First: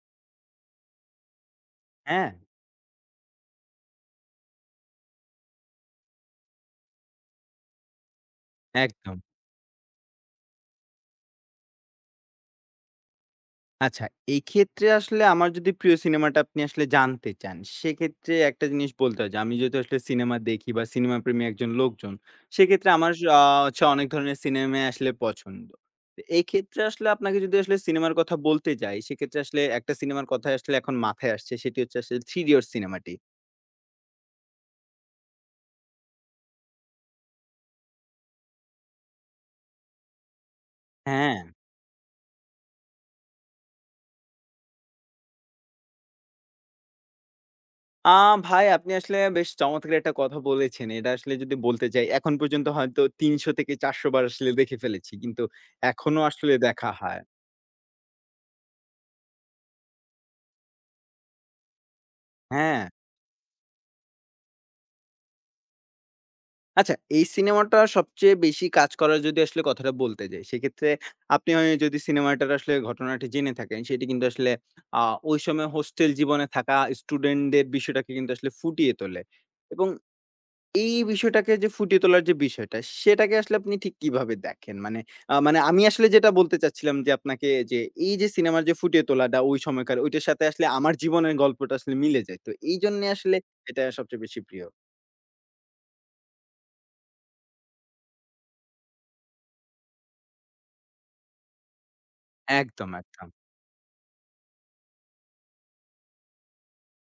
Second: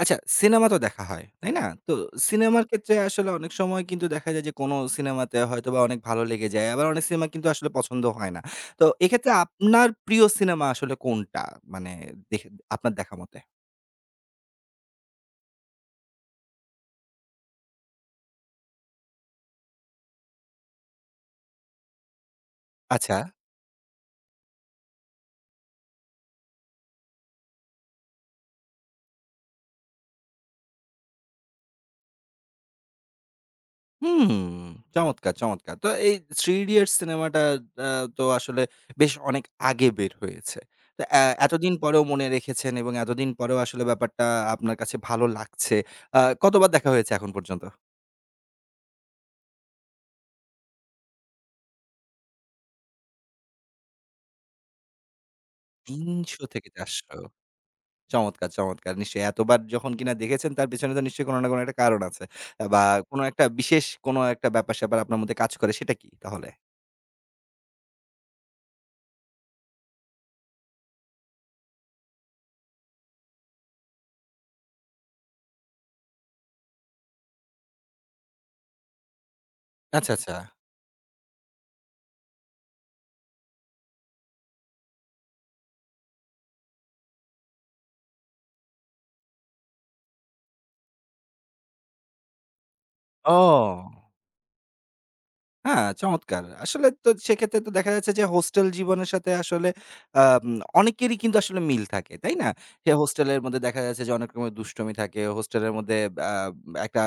আচ্ছা, সিনেমা তো দেখা হয়, তাই না? তো হ্যাঁ, সিনেমার ক্ষেত্রে আসলে অনেক সময় কিন্তু দেখা যায় যে কোনো সিনেমাতে হয়তোবা অনেক ভালো লেগে যায়। আবার অনেক সিনেমা কিন্তু আসলে পছন্দ হয় না। তো একদম। এক্ষেত্রে আপনার প্রিয় সিনেমা আসলে কোনটা? মানে দেখে আপনার দেখা মতে? আচ্ছা, এক্ষেত্রে আসলে আমার যদি প্রিয় সিনেমাটা আপনি আসলে জানতে চান, সেক্ষেত্রে একটা জিনিস বলতে হয় যে আমি যেহেতু আসলে সিনেমা দেখি বা সিনেমা প্রেমী একজন লোকজন, সেক্ষেত্রে আমার আচ্ছা। আ হচ্ছে অনেক ধরনের সিনেমাই আসলে পছন্দ। তো এক্ষেত্রে আসলে আপনাকে যদি আসলে সিনেমার কথা বলতে যাই, সেক্ষেত্রে আসলে একটা সিনেমার কথাই আসলে এখন মাথায় আসছে, সেটি হচ্ছে আসলে 'থ্রি ইডিয়টস' সিনেমাটি। হুম, চমৎকার, চমৎকার। তো এই 'Three Idiots' সিনেমাটা আ তো আসলে বেশ অনেক আগে বের হয়েছে। তো এ হ্যাঁ। এতদিন পরেও মনে রেখেছেন এবং এতদিন পরেও আসলে ব্যাপারটা আপনার কাছে ভালো লাগছে। কতবার দেখা হয়েছে এখন পর্যন্ত? আ ভাই, আপনি আসলে বেশ চমৎকার একটা কথা বলেছেন। এটা আসলে যদি বলতে যাই, এখন পর্যন্ত হয়তো ৩০০ থেকে ৪০০ বার আসলে দেখে ফেলেছি। কিন্তু এখনো ৩০০ আসলে থেকে দেখা ৪০০। হয়। চমৎকার, চমৎকার। নিশ্চয়ই এতবার যখন কিনা দেখেছেন তার পেছনে তো নিশ্চয়ই কোন না কোন একটা কারণ আছে। বা হ্যাঁ? কোন একটা বিশেষ কোন একটা ব্যাপার-স্যাপার আপনার মধ্যে কাজ করে সেটা কি তাহলে? আচ্ছা, এই সিনেমাটা সবচেয়ে বেশি কাজ করার যদি আসলে কথাটা বলতে যাই, সেক্ষেত্রে আপনি হয় যদি সিনেমাটার আসলে ঘটনাটি জেনে থাকেন, সেটি কিন্তু আসলে আ ওই সময় হোস্টেল জীবনে থাকা স্টুডেন্টদের বিষয়টাকে কিন্তু আসলে ফুটিয়ে তোলে এবং আচ্ছা, আচ্ছা। এই বিষয়টাকে যে ফুটিয়ে তোলার যে বিষয়টা, সেটাকে আসলে আপনি ঠিক কিভাবে দেখেন? মানে মানে আমি আসলে যেটা বলতে চাচ্ছিলাম যে আপনাকে যে এই যে সিনেমার যে ফুটিয়ে তোলাটা ওই সময়কার ঐটার সাথে আসলে আমার জীবনের গল্পটা আসলে মিলে যায়। তো এইজন্যে ও! আসলে এটা সবচেয়ে বেশি প্রিয়। হ্যাঁ, চমৎকার। আসলে তো সেক্ষেত্রে তো দেখা যাচ্ছে যে হোস্টেল জীবনের সাথে আসলে আম অনেকেরই কিন্তু আসলে মিল থাকে, তাই না? সে একদম, একদম। হোস্টেলের মধ্যে দেখা যাচ্ছে যে অনেক রকমের দুষ্টুমি থাকে। হোস্টেলের মধ্যে আ একটা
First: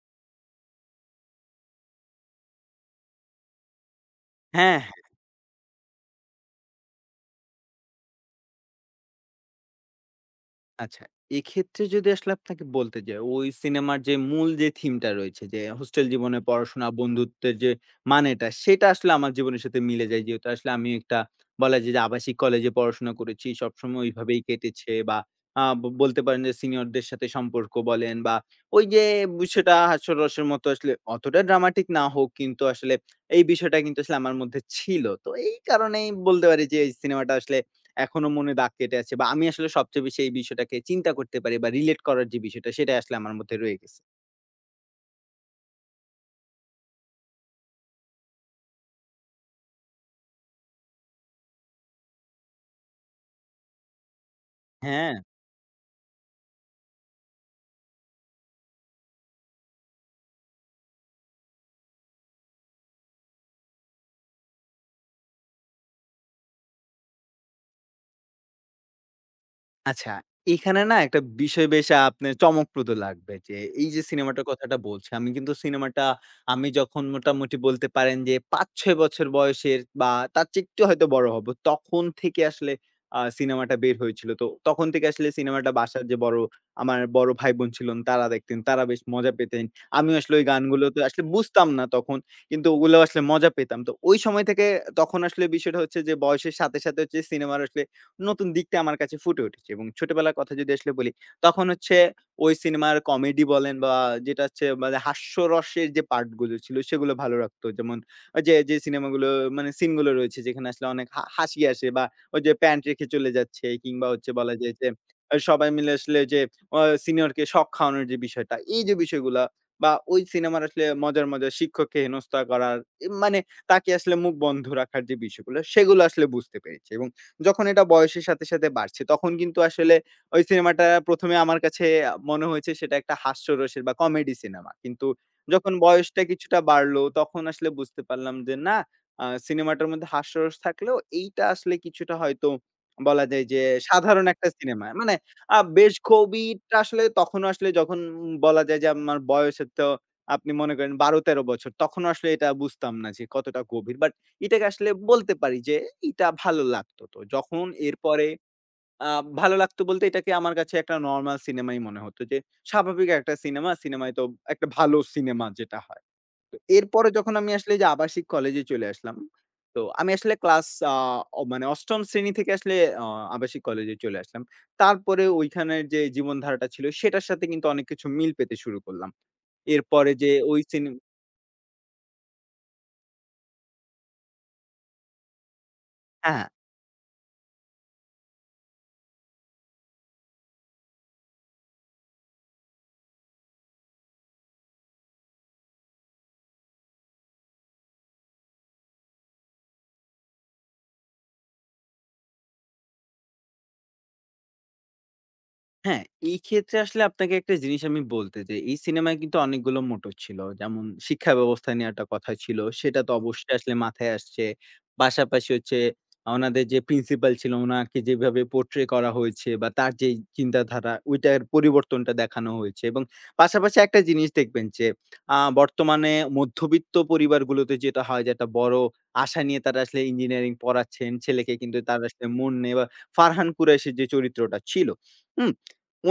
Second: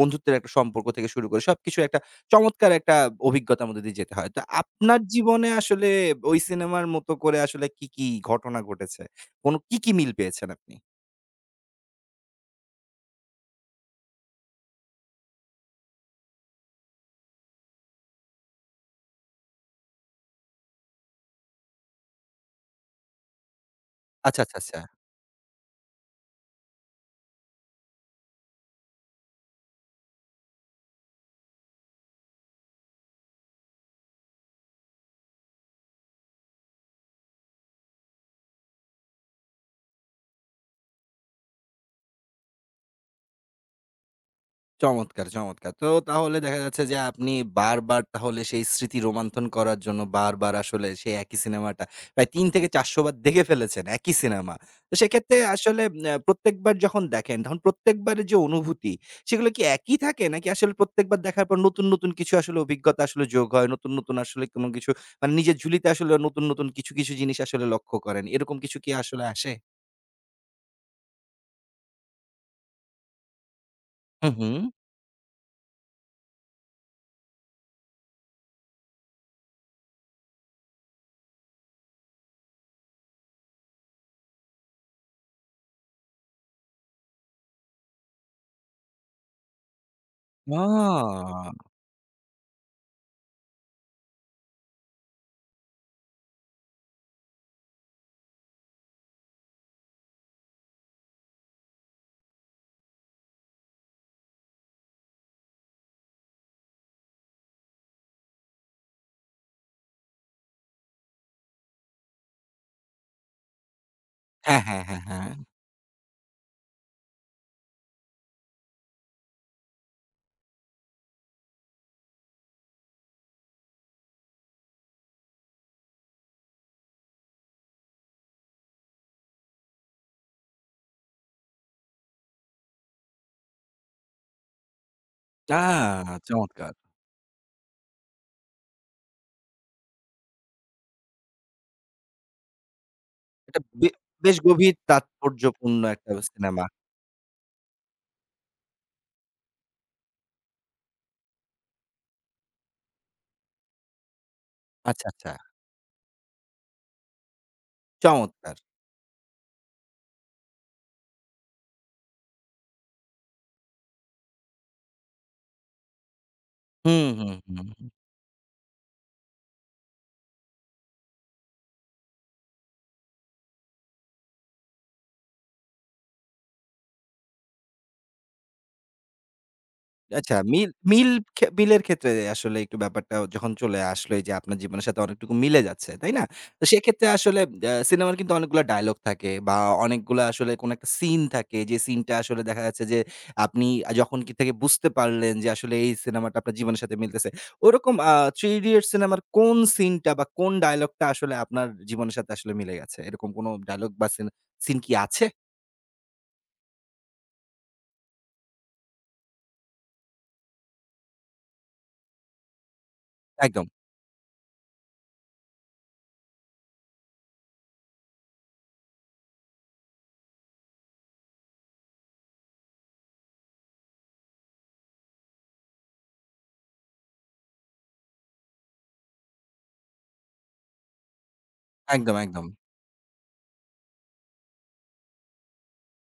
বন্ধুত্বের একটা সম্পর্ক থেকে শুরু করে সবকিছু একটা চমৎকার একটা অভিজ্ঞতার মধ্যে দিয়ে যেতে হয়। তো হ্যাঁ। আপনার জীবনে আসলে ওই সিনেমার মতো করে আসলে কি, কি ঘটনা ঘটেছে? কোন কি, কি মিল পেয়েছেন আপনি? আচ্ছা, এক্ষেত্রে যদি আসলে আপনাকে বলতে যাই, ওই সিনেমার যে মূল যে থিমটা রয়েছে যে হোস্টেল জীবনে পড়াশোনা, বন্ধুত্বের যে মানেটা, সেটা আসলে আমার জীবনের সাথে মিলে যায়। যেহেতু আসলে আমি একটা বলা যায় যে আবাসিক কলেজে পড়াশোনা করেছি। সবসময় আচ্ছা, ওইভাবেই আচ্ছা, আচ্ছা। কেটেছে বা আ ব বলতে পারেন যে সিনিয়রদের সাথে সম্পর্ক বলেন বা ওই যে বিষয়টা হাস্যরসের মতো আসলে অতটা ড্রামাটিক না হোক, কিন্তু আসলে এই বিষয়টা কিন্তু আসলে আমার মধ্যে ছিল। তো এই কারণেই বলতে পারি যে এই সিনেমাটা আসলে এখনো মনে দাগ কেটে আছে বা আমি আসলে সবচেয়ে বেশি এই বিষয়টাকে চিন্তা করতে পারি বা রিলেট করার যে বিষয়টা সেটাই আসলে আমার মধ্যে রয়ে গেছে। চমৎকার, চমৎকার। তো তাহলে দেখা যাচ্ছে যে আপনি বারবার তাহলে সেই স্মৃতি রোমান্থন করার জন্য বারবার আসলে সেই একই সিনেমাটা প্রায় ৩ থেকে ৪০০ বার দেখে ফেলেছেন একই সিনেমা। তো হ্যাঁ। সেক্ষেত্রে আসলে প্রত্যেকবার যখন দেখেন তখন প্রত্যেকবারের যে অনুভূতি সেগুলো কি একই থাকে? নাকি আসলে প্রত্যেকবার দেখার পর নতুন, নতুন কিছু আসলে অভিজ্ঞতা আসলে যোগ হয়? নতুন, নতুন আসলে কোনো কিছু মানে নিজের ঝুলিতে আসলে নতুন, নতুন কিছু, কিছু জিনিস আসলে লক্ষ্য করেন। এরকম কিছু কি আসলে আসে? আচ্ছা, এখানে না একটা বিষয় বেশ আপনার চমকপ্রদ লাগবে যে, এই যে হুম, সিনেমাটার হুম। কথাটা বলছি, আমি কিন্তু সিনেমাটা আমি যখন মোটামুটি বলতে পারেন যে ৫-৬ বছর বয়সের বা তার চেয়ে একটু হয়তো বড় হব। তখন থেকে আসলে সিনেমাটা বের হয়েছিল। তো তখন থেকে আসলে সিনেমাটা বাসার যে বড় আমার বড় ভাই-বোন ছিলেন, তারা দেখতেন। তারা বেশ মজা পেতেন। আমিও আসলে ওই গানগুলো তো আসলে ও! বুঝতাম না তখন। কিন্তু ওগুলো আসলে মজা পেতাম। তো ওই সময় থেকে তখন আসলে বিষয়টা হচ্ছে যে বয়সের সাথে, সাথে হচ্ছে সিনেমার আসলে নতুন দিকটা আমার কাছে ফুটে উঠেছে এবং ছোটবেলার কথা যদি আসলে বলি, তখন হচ্ছে ওই সিনেমার কমেডি বলেন বা যেটা হচ্ছে মানে হাস্যরসের যে পার্ট গুলো ছিল, সেগুলো ভালো লাগতো। যেমন ওই যে, যে সিনেমাগুলো মানে সিন গুলো রয়েছে যেখানে আসলে অনেক হাসি আসে বা ওই যে প্যান্ট রেখে চলে যাচ্ছে, কিংবা হচ্ছে বলা হ্যাঁ, যায় হ্যাঁ, যে হ্যাঁ, হ্যাঁ। সবাই মিলে আসলে যে অ সিনিয়রকে শক খাওয়ানোর যে বিষয়টা, এই যে বিষয়গুলা বা ওই সিনেমার আসলে মজার, মজার শিক্ষককে হেনস্থা করার মানে তাকে আসলে মুখ বন্ধ রাখার যে বিষয়গুলো, সেগুলো আসলে বুঝতে পেরেছি এবং যখন এটা বয়সের সাথে, সাথে বাড়ছে তখন কিন্তু আসলে ওই সিনেমাটা ১ম এ আমার কাছে মনে হয়েছে সেটা একটা হাস্যরসের বা কমেডি সিনেমা। কিন্তু আ যখন বয়সটা কিছুটা চমৎকার! বাড়লো তখন আসলে বুঝতে পারলাম যে না, সিনেমাটার মধ্যে হাস্যরস থাকলেও এইটা আসলে কিছুটা হয়তো বলা যায় এটা যে বে সাধারণ বেশ একটা গভীর সিনেমা। মানে তাৎপর্যপূর্ণ বেশ একটা সিনেমা। গভীরটা আসলে তখনও আসলে যখন বলা যায় যে আমার বয়সের তো আপনি মনে করেন ১২-১৩ বছর তখনও আসলে এটা বুঝতাম না যে কতটা গভীর। বাট এটাকে আসলে আচ্ছা, আচ্ছা। বলতে পারি যে এটা ভালো লাগতো তো। যখন এরপরে চমৎকার! আ ভালো লাগতো বলতে এটাকে আমার কাছে একটা নরমাল সিনেমাই মনে হতো যে স্বাভাবিক একটা সিনেমা, সিনেমায় তো একটা ভালো সিনেমা যেটা হয়। তো হুম, এরপরে হুম, যখন আমি আসলে যে হুম। আবাসিক কলেজে চলে আসলাম। তো আমি আসলে ক্লাস মানে ৮ম শ্রেণী থেকে আসলে আ আবাসিক কলেজে চলে আসলাম। তারপরে ওইখানের যে জীবনধারাটা ছিল সেটার সাথে কিন্তু অনেক কিছু মিল পেতে শুরু করলাম। এরপরে যে আচ্ছা, ওই মিল সিনে মিল খে মিলের ক্ষেত্রে আসলে একটু ব্যাপারটা যখন চলে আসলো এই যে আপনার জীবনের সাথে অনেকটুকু মিলে যাচ্ছে, তাই না? হ্যাঁ। তো সেক্ষেত্রে আসলে সিনেমার কিন্তু অনেকগুলা ডায়ালগ থাকে বা অনেকগুলা আসলে কোনো একটা সিন থাকে যে সিনটা আসলে দেখা যাচ্ছে যে আপনি যখন কি থেকে বুঝতে পারলেন যে আসলে এই সিনেমাটা আপনার জীবনের সাথে মিলতেছে। ওরকম 'Three Idiots' সিনেমার কোন সিনটা বা কোন ডায়ালগটা আসলে আপনার জীবনের সাথে আসলে মিলে গেছে? এরকম কোনো ডায়ালগ বা সিন সিন কি আছে? হ্যাঁ, এই ক্ষেত্রে আসলে আপনাকে একটা জিনিস আমি বলতে চাই। এই সিনেমায় কিন্তু অনেকগুলো মোটর ছিল। যেমন শিক্ষা ব্যবস্থা নিয়ে একটা কথা ছিল। সেটা তো অবশ্যই একদম, আসলে মাথায় আসছে। পাশাপাশি হচ্ছে ওনাদের যে প্রিন্সিপাল ছিল, ওনাকে যেভাবে পোর্ট্রে করা হয়েছে বা তার যেই চিন্তাধারা ওইটার পরিবর্তনটা দেখানো হয়েছে এবং পাশাপাশি একটা জিনিস দেখবেন যে বর্তমানে মধ্যবিত্ত পরিবারগুলোতে যেটা হয় যে একটা বড় আশা নিয়ে তারা আসলে ইঞ্জিনিয়ারিং পড়াচ্ছেন ছেলেকে কিন্তু তার একদম, আসলে একদম। মন নেই বা ফারহান কুরাইশের যে চরিত্রটা ছিল, হুম?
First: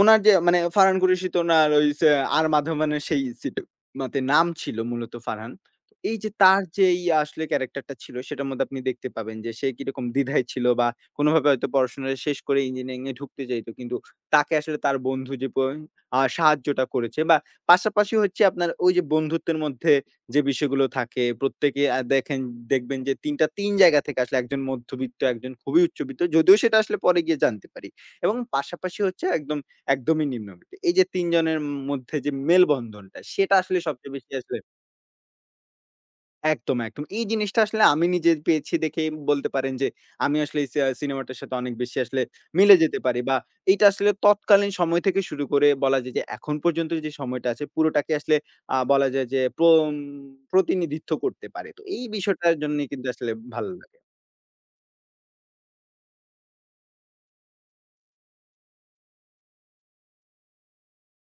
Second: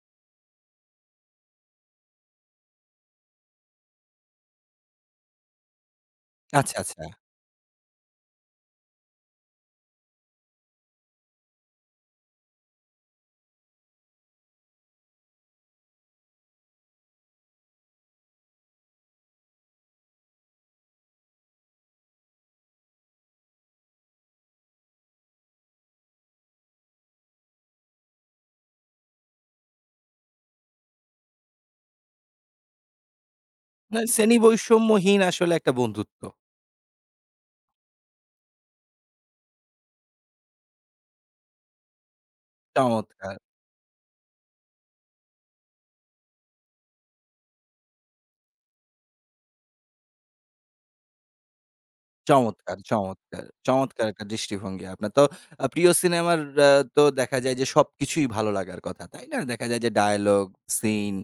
উনার যে মানে ফারহান কুরেশি তো উনার ওই সে আর মাধবনের সেই সিট মতে নাম ছিল মূলত ফারহান। তো এই যে তার আচ্ছা, যেই আচ্ছা। আসলে ক্যারাক্টারটা ছিল সেটার মধ্যে আপনি দেখতে পাবেন যে সে কিরকম দ্বিধায় ছিল বা কোনভাবে হয়তো পড়াশোনা শেষ করে ইঞ্জিনিয়ারিং এ ঢুকতে চাইতো। কিন্তু তাকে আসলে তার বন্ধু যে প আ সাহায্যটা করেছে বা পাশাপাশি হচ্ছে আপনার ওই যে বন্ধুত্বের মধ্যে যে বিষয়গুলো থাকে প্রত্যেকে দেখবেন যে ৩ জায়গা থেকে আসলে একজন মধ্যবিত্ত, একজন খুবই উচ্চবিত্ত। যদিও সেটা আসলে পরে গিয়ে জানতে পারি। এবং পাশাপাশি হচ্ছে একদম একদমই নিম্নবিত্ত। এই যে ৩ জনের মধ্যে যে মেলবন্ধনটা সেটা আসলে না, সবচেয়ে বেশি শ্রেণী আসলে বৈষম্যহীন আসলে একটা বন্ধুত্ব। একদম, একদম। এই জিনিসটা আসলে আমি নিজে পেয়েছি দেখেই বলতে পারেন যে আমি আসলে এই সি আ সিনেমাটার সাথে অনেক বেশি আসলে মিলে যেতে পারি চমৎকার, বা এইটা আসলে তৎকালীন সময় থেকে শুরু করে বলা যায় যে এখন পর্যন্ত যে সময়টা আছে পুরোটাকে আসলে বলা যায় যে প্রতিনিধিত্ব করতে পারে। তো এই বিষয়টার চমৎকার, জন্যই কিন্তু আসলে চমৎকার, ভালো লাগে। চমৎকার একটা দৃষ্টিভঙ্গি আপনার। তো প্রিয় সিনেমার আ তো দেখা যায় যে সবকিছুই ভালো লাগার কথা, তাই না? দেখা যায় যে ডায়ালগ, সিন,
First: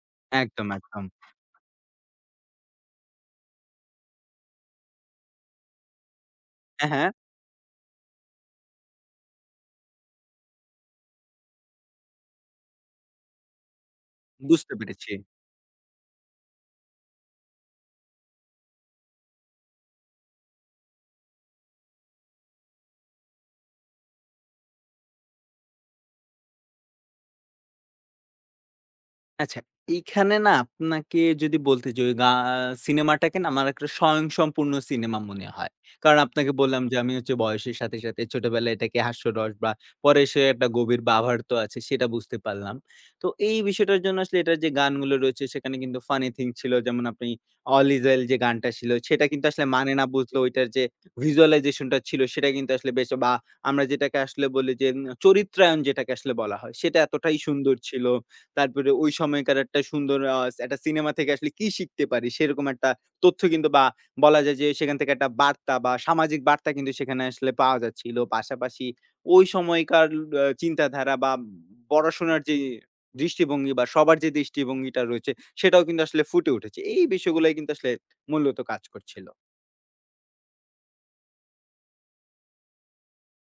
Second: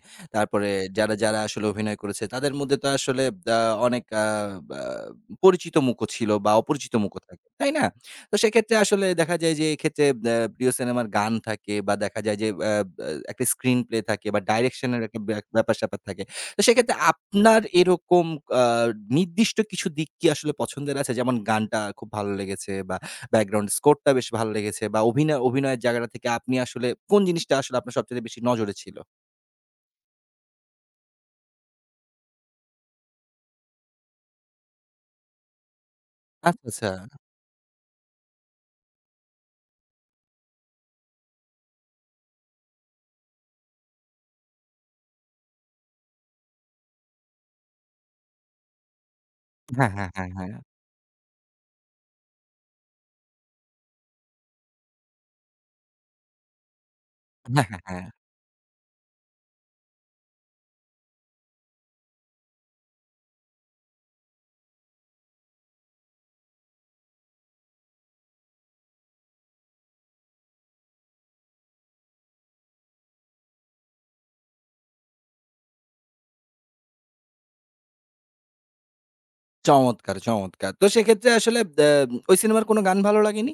একদম, তারপরে একদম। যারা, যারা আসলে অভিনয় করেছে তাদের মধ্যে তো আসলে আ অনেক বা পরিচিত মুখও ছিল বা হ্যাঁ, অপরিচিত হ্যাঁ। মুখও থাকে, তাই না? তো সেক্ষেত্রে আসলে দেখা যায় যে এক্ষেত্রে প্রিয় সিনেমার গান থাকে বা দেখা যায় যে আ আ একটা স্ক্রিনপ্লে থাকে বা বুঝতে ডাইরেকশন এর পেরেছি। একটা ব্যাপার-স্যাপার থাকে। তো সেক্ষেত্রে আপনার এরকম আ নির্দিষ্ট কিছু দিক কি আসলে পছন্দের আছে? যেমন গানটা খুব ভালো লেগেছে বা ব্যাকগ্রাউন্ড স্কোরটা বেশ ভালো লেগেছে বা অভিনয়ের জায়গাটা থেকে আপনি আসলে কোন জিনিসটা আসলে আপনার সবচাইতে বেশি নজরে ছিল? আচ্ছা, এইখানে না আপনাকে যদি বলতে যে ওই সিনেমাটাকে না আমার একটা স্বয়ংসম্পূর্ণ সিনেমা মনে হয়। কারণ আপনাকে আচ্ছা, বললাম আচ্ছা। যে আমি হচ্ছে বয়সের সাথে, সাথে ছোটবেলায় এটাকে হাস্যরস বা পরে এসে একটা গভীর বাভার তো আছে সেটা বুঝতে পারলাম। তো এই বিষয়টার জন্য আসলে এটার যে গানগুলো রয়েছে সেখানে কিন্তু ফানি থিং ছিল। যেমন আপনি 'All Is Well' যে গানটা ছিল সেটা কিন্তু আসলে হ্যাঁ, মানে না হ্যাঁ, হ্যাঁ, বুঝলেও হ্যাঁ। ওইটার যে visualization টা ছিল সেটা কিন্তু আসলে বেশ বা আমরা যেটাকে আসলে বলি যে চরিত্রায়ন যেটাকে আসলে বলা হয় সেটা এতটাই হ্যাঁ, সুন্দর হ্যাঁ, ছিল। হ্যাঁ। তারপরে ওই সময়কার একটা সুন্দর একটা সিনেমা থেকে আসলে কি শিখতে পারি? সেরকম একটা তথ্য কিন্তু বা বলা যায় যে সেখান থেকে একটা বার্তা বা সামাজিক বার্তা কিন্তু সেখানে আসলে পাওয়া যাচ্ছিল। পাশাপাশি ওই সময়কার চিন্তাধারা বা পড়াশোনার যে দৃষ্টিভঙ্গি বা সবার যে দৃষ্টিভঙ্গিটা রয়েছে, সেটাও কিন্তু আসলে ফুটে উঠেছে। এই বিষয়গুলাই কিন্তু আসলে মূলত কাজ করছিল। চমৎকার, চমৎকার। তো সেক্ষেত্রে আসলে ওই সিনেমার কোন গান ভালো লাগেনি?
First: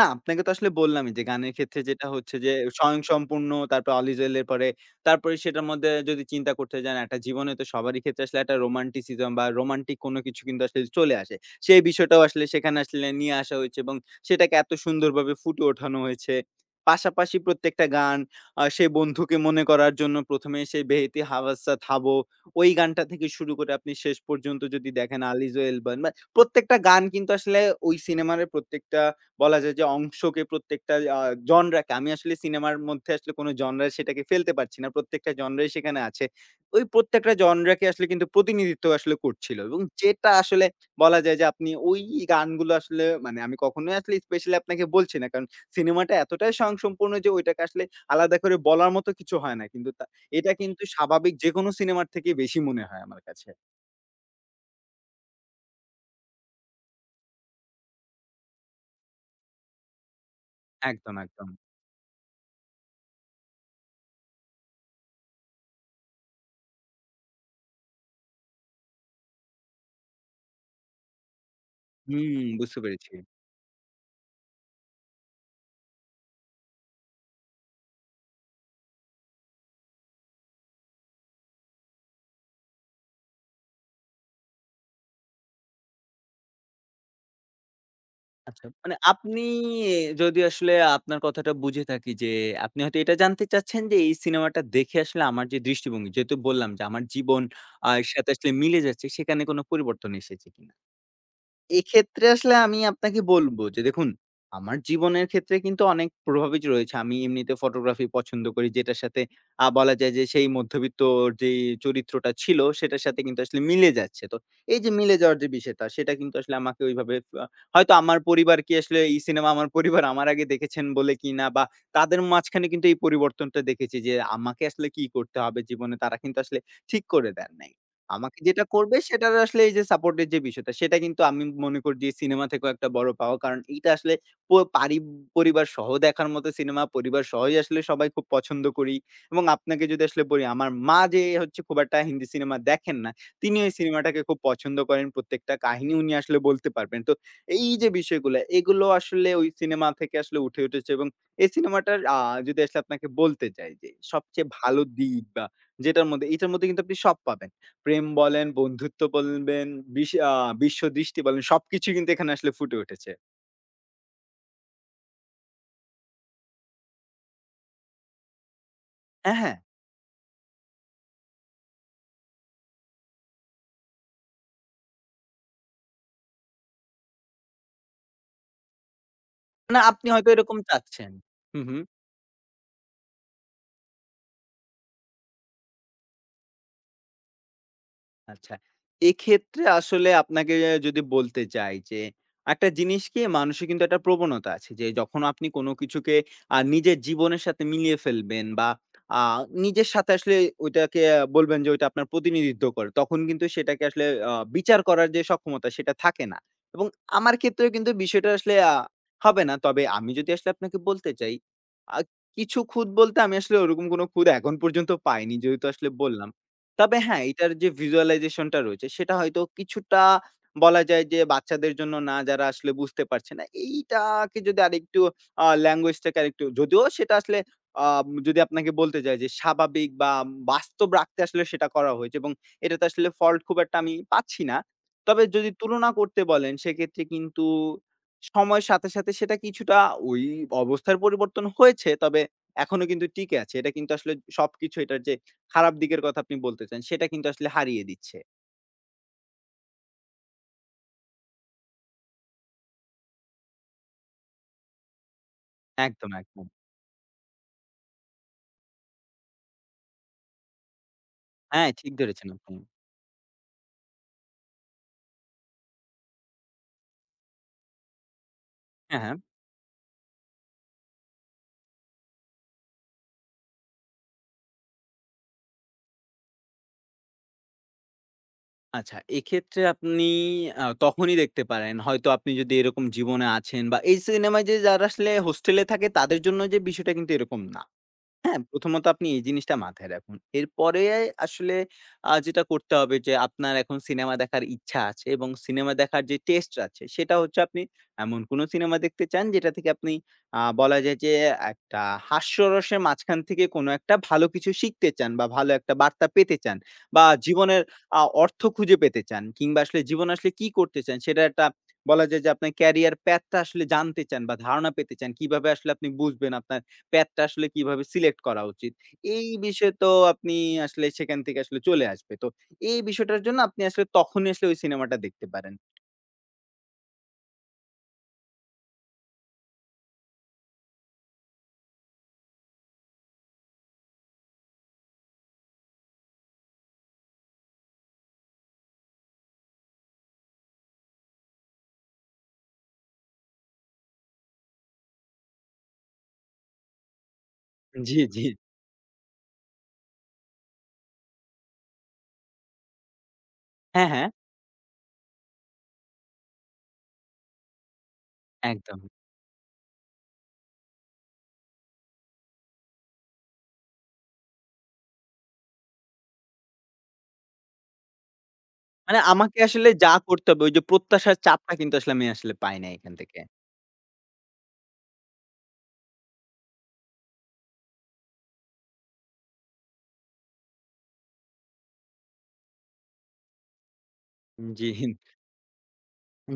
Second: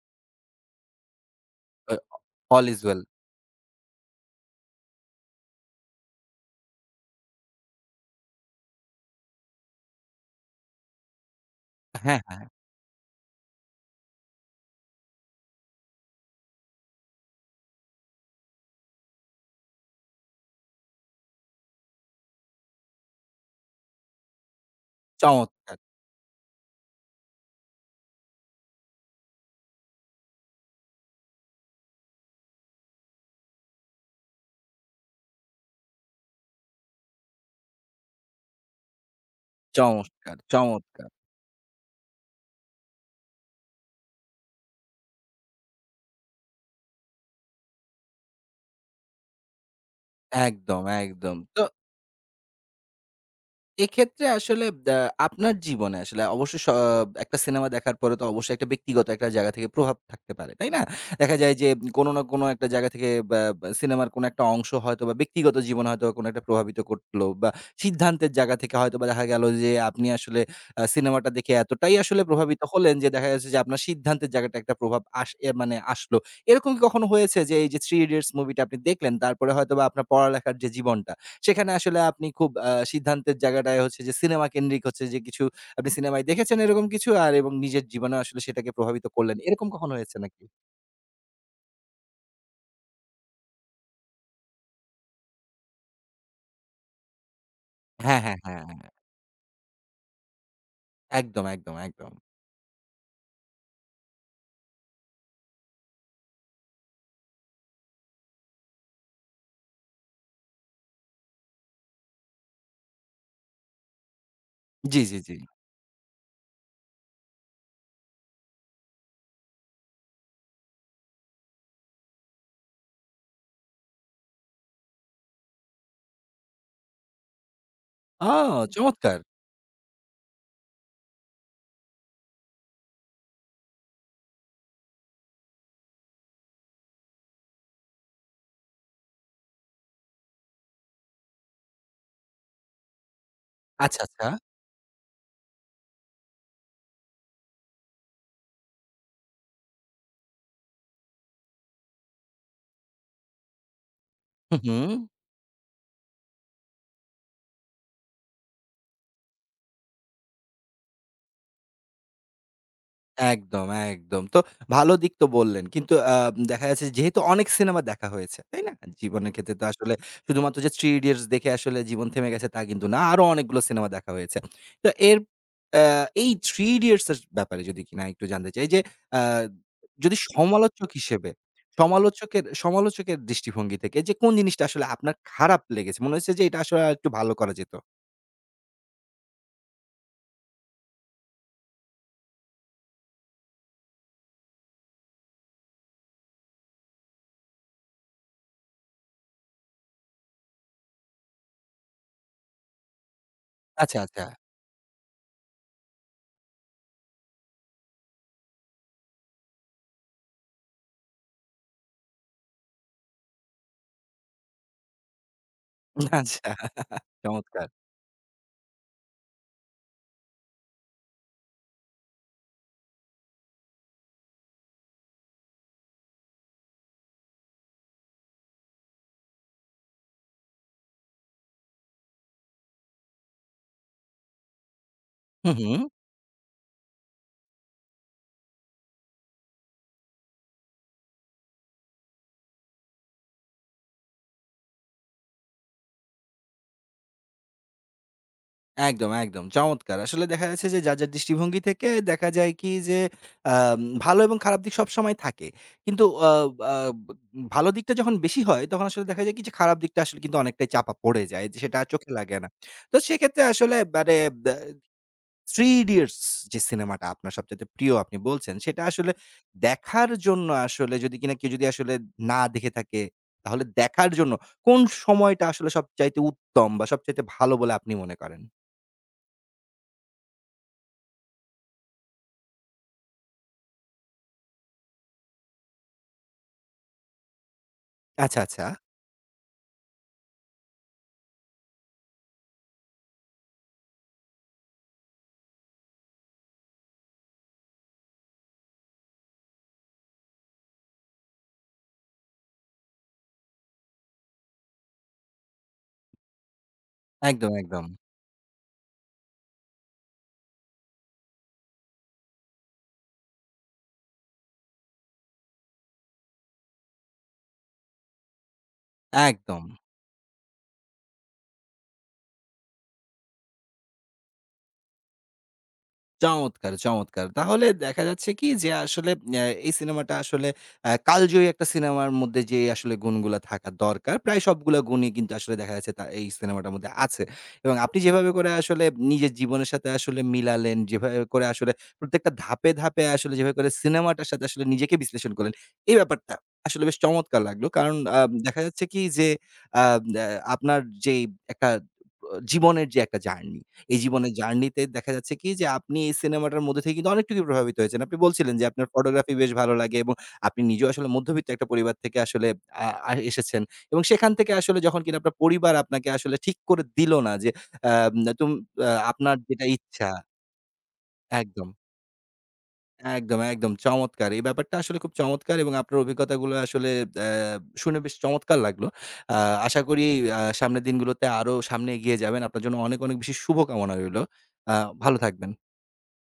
না, আপনাকে তো আসলে বললামই যে গানের ক্ষেত্রে আ যেটা হচ্ছে যে অল ইস ওয়েল। স্বয়ংসম্পূর্ণ, তারপর অলি জোয়েলের পরে, তারপরে সেটার মধ্যে যদি চিন্তা করতে যান একটা জীবনে তো সবারই ক্ষেত্রে আসলে একটা রোমান্টিসিজম বা রোমান্টিক কোনো কিছু কিন্তু আসলে চলে আসে। সেই হ্যাঁ, বিষয়টাও হ্যাঁ। আসলে সেখানে আসলে নিয়ে আসা হয়েছে এবং সেটাকে এত সুন্দরভাবে ফুটে ওঠানো হয়েছে। পাশাপাশি প্রত্যেকটা গান সেই বন্ধুকে মনে করার জন্য ১ম এ সেই 'বেহেতি হাওয়াসা থাবো' ওই গানটা থেকে শুরু করে আপনি শেষ পর্যন্ত যদি দেখেন আলি চমৎকার, জোয়েল বা বা প্রত্যেকটা গান কিন্তু আসলে ওই সিনেমার প্রত্যেকটা বলা যায় যে অংশকে প্রত্যেকটা জনরাকে আমি আসলে সিনেমার মধ্যে আসলে কোন জনরা সেটাকে ফেলতে পারছি না। প্রত্যেকটা জনরাই সেখানে আছে। ওই প্রত্যেকটা জনরাকে আসলে কিন্তু প্রতিনিধিত্ব আসলে করছিল এবং যেটা চমৎকার, আসলে চমৎকার। বলা যায় যে আপনি ওই গানগুলো আসলে মানে আমি কখনোই আসলে স্পেশালি আপনাকে বলছি না। কারণ সিনেমাটা এতটাই স্বয়ংসম্পূর্ণ যে ওইটাকে আসলে আলাদা করে বলার মতো কিছু হয় না। কিন্তু তা এটা একদম, কিন্তু স্বাভাবিক একদম। তো যেকোনো সিনেমার থেকে বেশি মনে হয় আমার কাছে। এক্ষেত্রে আসলে আপনার জীবনে আসলে অবশ্যই স একটা সিনেমা দেখার পরে তো অবশ্যই একটা ব্যক্তিগত একটা জায়গা থেকে প্রভাব থাকতে পারে। তাই না? একদম, দেখা একদম। যায় যে কোনো না কোনো একটা জায়গা থেকে বা বা সিনেমার কোনো একটা অংশ হয়তোবা ব্যক্তিগত জীবনে হয়তোবা কোনো একটা প্রভাবিত করলো বা সিদ্ধান্তের জায়গা থেকে হয়তোবা দেখা গেল যে আপনি আসলে সিনেমাটা দেখে এতটাই আসলে হুম, প্রভাবিত বুঝতে হলেন যে পেরেছি। দেখা যাচ্ছে যে আপনার সিদ্ধান্তের জায়গাটা একটা প্রভাব আস এ মানে আসলো। এরকম কি কখনো হয়েছে যে এই যে 'Three Idiots' মুভিটা আপনি দেখলেন তারপরে হয়তোবা আপনার পড়ালেখার যে জীবনটা সেখানে আসলে আপনি খুব সিদ্ধান্তের জায়গাটায় হচ্ছে যে সিনেমা কেন্দ্রিক হচ্ছে যে কিছু আপনি সিনেমায় দেখেছেন এরকম কিছু আর এবং নিজের জীবনেও আসলে আচ্ছা, সেটাকে মানে প্রভাবিত করলেন। আপনি এরকম কখনো হয়েছে যদি নাকি? আসলে আপনার কথাটা বুঝে থাকি যে, আপনি হয়তো এটা জানতে চাচ্ছেন যে, এই সিনেমাটা দেখে আসলে আমার যে দৃষ্টিভঙ্গি, যেহেতু বললাম যে আমার জীবন এর হ্যাঁ, সাথে হ্যাঁ, আসলে হ্যাঁ, মিলে হ্যাঁ। যাচ্ছে, সেখানে কোনো পরিবর্তন এসেছে কিনা? একদম, একদম, একদম। এক্ষেত্রে আসলে আমি আপনাকে বলব যে দেখুন, আমার জীবনের ক্ষেত্রে কিন্তু অনেক প্রভাবিত রয়েছে। আমি এমনিতে ফটোগ্রাফি পছন্দ করি যেটার সাথে বলা যায় যে সেই মধ্যবিত্ত যেই চরিত্রটা ছিল সেটার সাথে কিন্তু আসলে মিলে যাচ্ছে। তো এই যে জি, মিলে জি, জি। যাওয়ার যে বিষয়টা সেটা কিন্তু আসলে আমাকে ওইভাবে আ হয়তো আমার পরিবার কি আসলে এই সিনেমা আমার পরিবার আমার আগে দেখেছেন বলে কিনা বা তাদের মাঝখানে কিন্তু এই পরিবর্তনটা দেখেছি যে আমাকে আসলে কি করতে হবে জীবনে, তারা কিন্তু আসলে ঠিক করে দেন নাই। ও, আমাকে যেটা করবে চমৎকার! সেটার আসলে এই যে সাপোর্টের যে বিষয়টা সেটা কিন্তু আমি মনে করি যে সিনেমা থেকেও একটা বড় পাওয়া। কারণ এইটা আসলে প পারি পরিবার সহ দেখার মতো সিনেমা। পরিবার সহই আসলে সবাই খুব পছন্দ করি এবং আপনাকে যদি আসলে বলি আমার মা যে হচ্ছে খুব একটা হিন্দি সিনেমা দেখেন না, তিনি ওই আচ্ছা, সিনেমাটাকে আচ্ছা। খুব পছন্দ করেন। প্রত্যেকটা কাহিনী উনি আসলে বলতে পারবেন। তো এই যে বিষয়গুলা এগুলো আসলে ওই সিনেমা থেকে আসলে উঠে উঠেছে এবং এই সিনেমাটার যদি আসলে আপনাকে বলতে চাই যে সবচেয়ে হু, হু। ভালো দিক বা যেটার মধ্যে এটার মধ্যে কিন্তু আপনি সব পাবেন। প্রেম বলেন, বন্ধুত্ব বলবেন, বিশ আ বিশ্বদৃষ্টি বলেন সবকিছুই কিন্তু এখানে আসলে ফুটে উঠেছে। একদম, একদম। তো ভালো দিক তো বললেন। কিন্তু দেখা যাচ্ছে যেহেতু অনেক সিনেমা দেখা হয়েছে, তাই না? জীবনের হ্যাঁ, ক্ষেত্রে হ্যাঁ। তো আসলে শুধুমাত্র যে 'Three Idiots' দেখে আসলে জীবন থেমে গেছে তা কিন্তু না। আরো অনেকগুলো সিনেমা দেখা হয়েছে। তো এর আ এই 'Three Idiots' এর ব্যাপারে যদি কিনা একটু জানতে চাই যে আ না, আপনি যদি হয়তো এরকম সমালোচক চাচ্ছেন। হিসেবে, হু, হু। সমালোচকের সমালোচকের দৃষ্টিভঙ্গি থেকে যে কোন জিনিসটা আসলে আপনার খারাপ লেগেছে? মনে হয়েছে যে এটা আসলে আরেকটু ভালো করা যেত? আচ্ছা। এক্ষেত্রে আসলে আপনাকে যদি বলতে চাই যে, একটা জিনিস কি মানুষের কিন্তু একটা প্রবণতা আছে যে, যখন আপনি কোন কিছুকে নিজের জীবনের সাথে মিলিয়ে ফেলবেন বা আ নিজের সাথে আসলে ওইটাকে বলবেন যে, ওইটা আপনার প্রতিনিধিত্ব করে। তখন কিন্তু সেটাকে আচ্ছা, আসলে আচ্ছা। বিচার করার যে সক্ষমতা সেটা থাকে না। এবং আমার ক্ষেত্রেও কিন্তু বিষয়টা আসলে হবে না। তবে আমি যদি আসলে আপনাকে বলতে চাই, আ কিছু খুঁত বলতে আমি আসলে ওরকম কোন খুঁত এখন পর্যন্ত পাইনি। যেহেতু আসলে বললাম। আচ্ছা। তবে হ্যাঁ, এটার চমৎকার। যে visualization টা রয়েছে সেটা হয়তো কিছুটা বলা যায় যে বাচ্চাদের জন্য না, যারা আসলে বুঝতে পারছে না। এইটাকে যদি আরেকটু ল্যাঙ্গুয়েজ টাকে আরেকটু যদিও সেটা আসলে যদি আপনাকে বলতে যাই যে স্বাভাবিক বা বাস্তব রাখতে আসলে সেটা করা হয়েছে এবং এটাতে আসলে ফল্ট খুব একটা আমি পাচ্ছি না। তবে হু, যদি হু। তুলনা করতে বলেন সেক্ষেত্রে কিন্তু সময়ের সাথে, সাথে সেটা কিছুটা ওই অবস্থার পরিবর্তন হয়েছে। তবে এখনো কিন্তু টিকে আছে। এটা কিন্তু আসলে সবকিছু এটার যে খারাপ দিকের কথা আপনি বলতেছেন, সেটা কিন্তু আসলে হারিয়ে দিচ্ছে। একদম, একদম। চমৎকার! আসলে দেখা যাচ্ছে যে যার, যার দৃষ্টিভঙ্গি থেকে দেখা যায় কি যে আম ভালো এবং খারাপ দিক সবসময় থাকে। কিন্তু একদম, আ একদম। আ ভালো দিকটা যখন বেশি হয় তখন আসলে দেখা যায় কি যে খারাপ দিকটা আসলে কিন্তু অনেকটাই চাপা পড়ে যায়। যে হ্যাঁ, সেটা আর ঠিক চোখে ধরেছেন লাগে না। আপনি। তো সেক্ষেত্রে আসলে মানে ব্যা 'Three Idiots' যে সিনেমাটা আপনার সবচাইতে প্রিয় আপনি বলছেন, সেটা হ্যাঁ, আসলে হ্যাঁ। দেখার জন্য আসলে যদি কিনা কেউ যদি আসলে না দেখে থাকে, তাহলে দেখার জন্য কোন সময়টা আসলে সবচাইতে উত্তম বা সবচাইতে ভালো বলে আপনি মনে করেন? আচ্ছা, এক্ষেত্রে আপনি তখনই দেখতে পারেন, হয়তো আপনি যদি এরকম জীবনে আছেন বা এই সিনেমায় যে যারা আসলে হোস্টেলে থাকে তাদের জন্য যে বিষয়টা কিন্তু এরকম না। আচ্ছা, হ্যাঁ, আচ্ছা। প্রথমত আপনি এই জিনিসটা মাথায় রাখুন। এরপরে আসলে যেটা করতে হবে যে আপনার এখন সিনেমা দেখার ইচ্ছা আছে এবং সিনেমা দেখার যে টেস্ট আছে সেটা হচ্ছে আপনি এমন কোন সিনেমা দেখতে চান যেটা থেকে আপনি বলা যায় যে একটা হাস্যরসের মাঝখান থেকে কোন একটা ভালো কিছু শিখতে চান বা ভালো একটা বার্তা পেতে চান বা একদম, জীবনের একদম, অর্থ খুঁজে পেতে চান কিংবা আসলে জীবনে আসলে কি করতে চান সেটা একটা বলা যায় যে আপনার ক্যারিয়ার প্যাথ টা আসলে জানতে চান বা ধারণা পেতে চান। কিভাবে আসলে আপনি বুঝবেন আপনার প্যাডটা আসলে কিভাবে সিলেক্ট করা উচিত। এই একদম। বিষয়ে তো আপনি আসলে সেখান থেকে আসলে চলে আসবে। তো এই বিষয়টার জন্য আপনি আসলে তখনই আসলে ওই সিনেমাটা দেখতে পারেন। চমৎকার, চমৎকার! তাহলে দেখা যাচ্ছে কি যে আসলে আ এই সিনেমাটা আসলে কালজয়ী একটা সিনেমার মধ্যে যে আসলে গুণগুলা থাকা দরকার, প্রায় সবগুলা গুণই কিন্তু আসলে দেখা যাচ্ছে তা এই সিনেমাটার মধ্যে আছে। এবং আপনি যেভাবে করে আসলে নিজের জীবনের সাথে আসলে মিলালেন, যেভাবে করে আসলে প্রত্যেকটা ধাপে, ধাপে আসলে যেভাবে করে সিনেমাটার সাথে আসলে নিজেকে বিশ্লেষণ করলেন, এই ব্যাপারটা আসলে বেশ চমৎকার লাগলো। কারণ জি, জি। দেখা যাচ্ছে কি যে আ আ আপনার যেই একটা জীবনের যে একটা জার্নি, হ্যাঁ, এই হ্যাঁ, জীবনের জার্নিতে দেখা যাচ্ছে কি যে আপনি এই সিনেমাটার মধ্যে থেকে কিন্তু অনেকটুকু প্রভাবিত হয়েছেন। আপনি বলছিলেন যে একদম। আপনার ফটোগ্রাফি বেশ ভালো লাগে এবং আপনি নিজেও আসলে মধ্যবিত্ত একটা পরিবার থেকে আসলে আ আ এসেছেন এবং সেখান থেকে আসলে যখন কিনা আপনার পরিবার আপনাকে আসলে ঠিক করে দিল না যে আম তুম আ মানে আপনার আমাকে যেটা আসলে যা ইচ্ছা। করতে হবে ওই যে প্রত্যাশার চাপটা একদম, কিন্তু আসলে আমি আসলে পাই না এখান থেকে। একদম, একদম চমৎকার। এই ব্যাপারটা আসলে খুব চমৎকার এবং আপনার অভিজ্ঞতাগুলো আসলে আ শুনে বেশ চমৎকার লাগলো। আ আশা করি সামনের দিনগুলোতে আরো সামনে এগিয়ে যাবেন। আপনার জন্য অনেক, অনেক বেশি শুভকামনা রইলো। জি। আ ভালো থাকবেন।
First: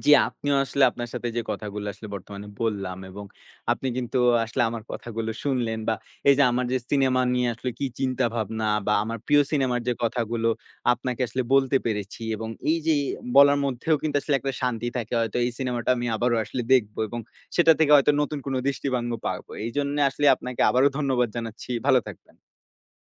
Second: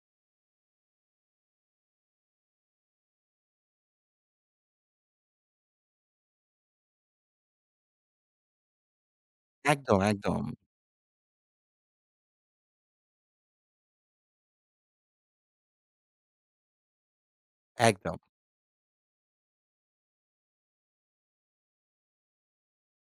জি, আপনিও আসলে আপনার সাথে যে কথাগুলো আসলে বর্তমানে বললাম এবং আপনি কিন্তু আসলে আমার কথাগুলো শুনলেন বা এই যে আমার যে সিনেমা নিয়ে আসলে কি চিন্তা ভাবনা বা আমার প্রিয় সিনেমার যে একদম, একদম, কথাগুলো আপনাকে আসলে বলতে পেরেছি এবং এই যে বলার মধ্যেও কিন্তু আসলে একটা শান্তি থাকে হয়তো এই সিনেমাটা আমি আবারও আসলে দেখবো এবং সেটা থেকে হয়তো একদম। নতুন কোনো দৃষ্টিভঙ্গ পাবো। এইজন্য আসলে আপনাকে আবারও ধন্যবাদ জানাচ্ছি। ভালো থাকবেন।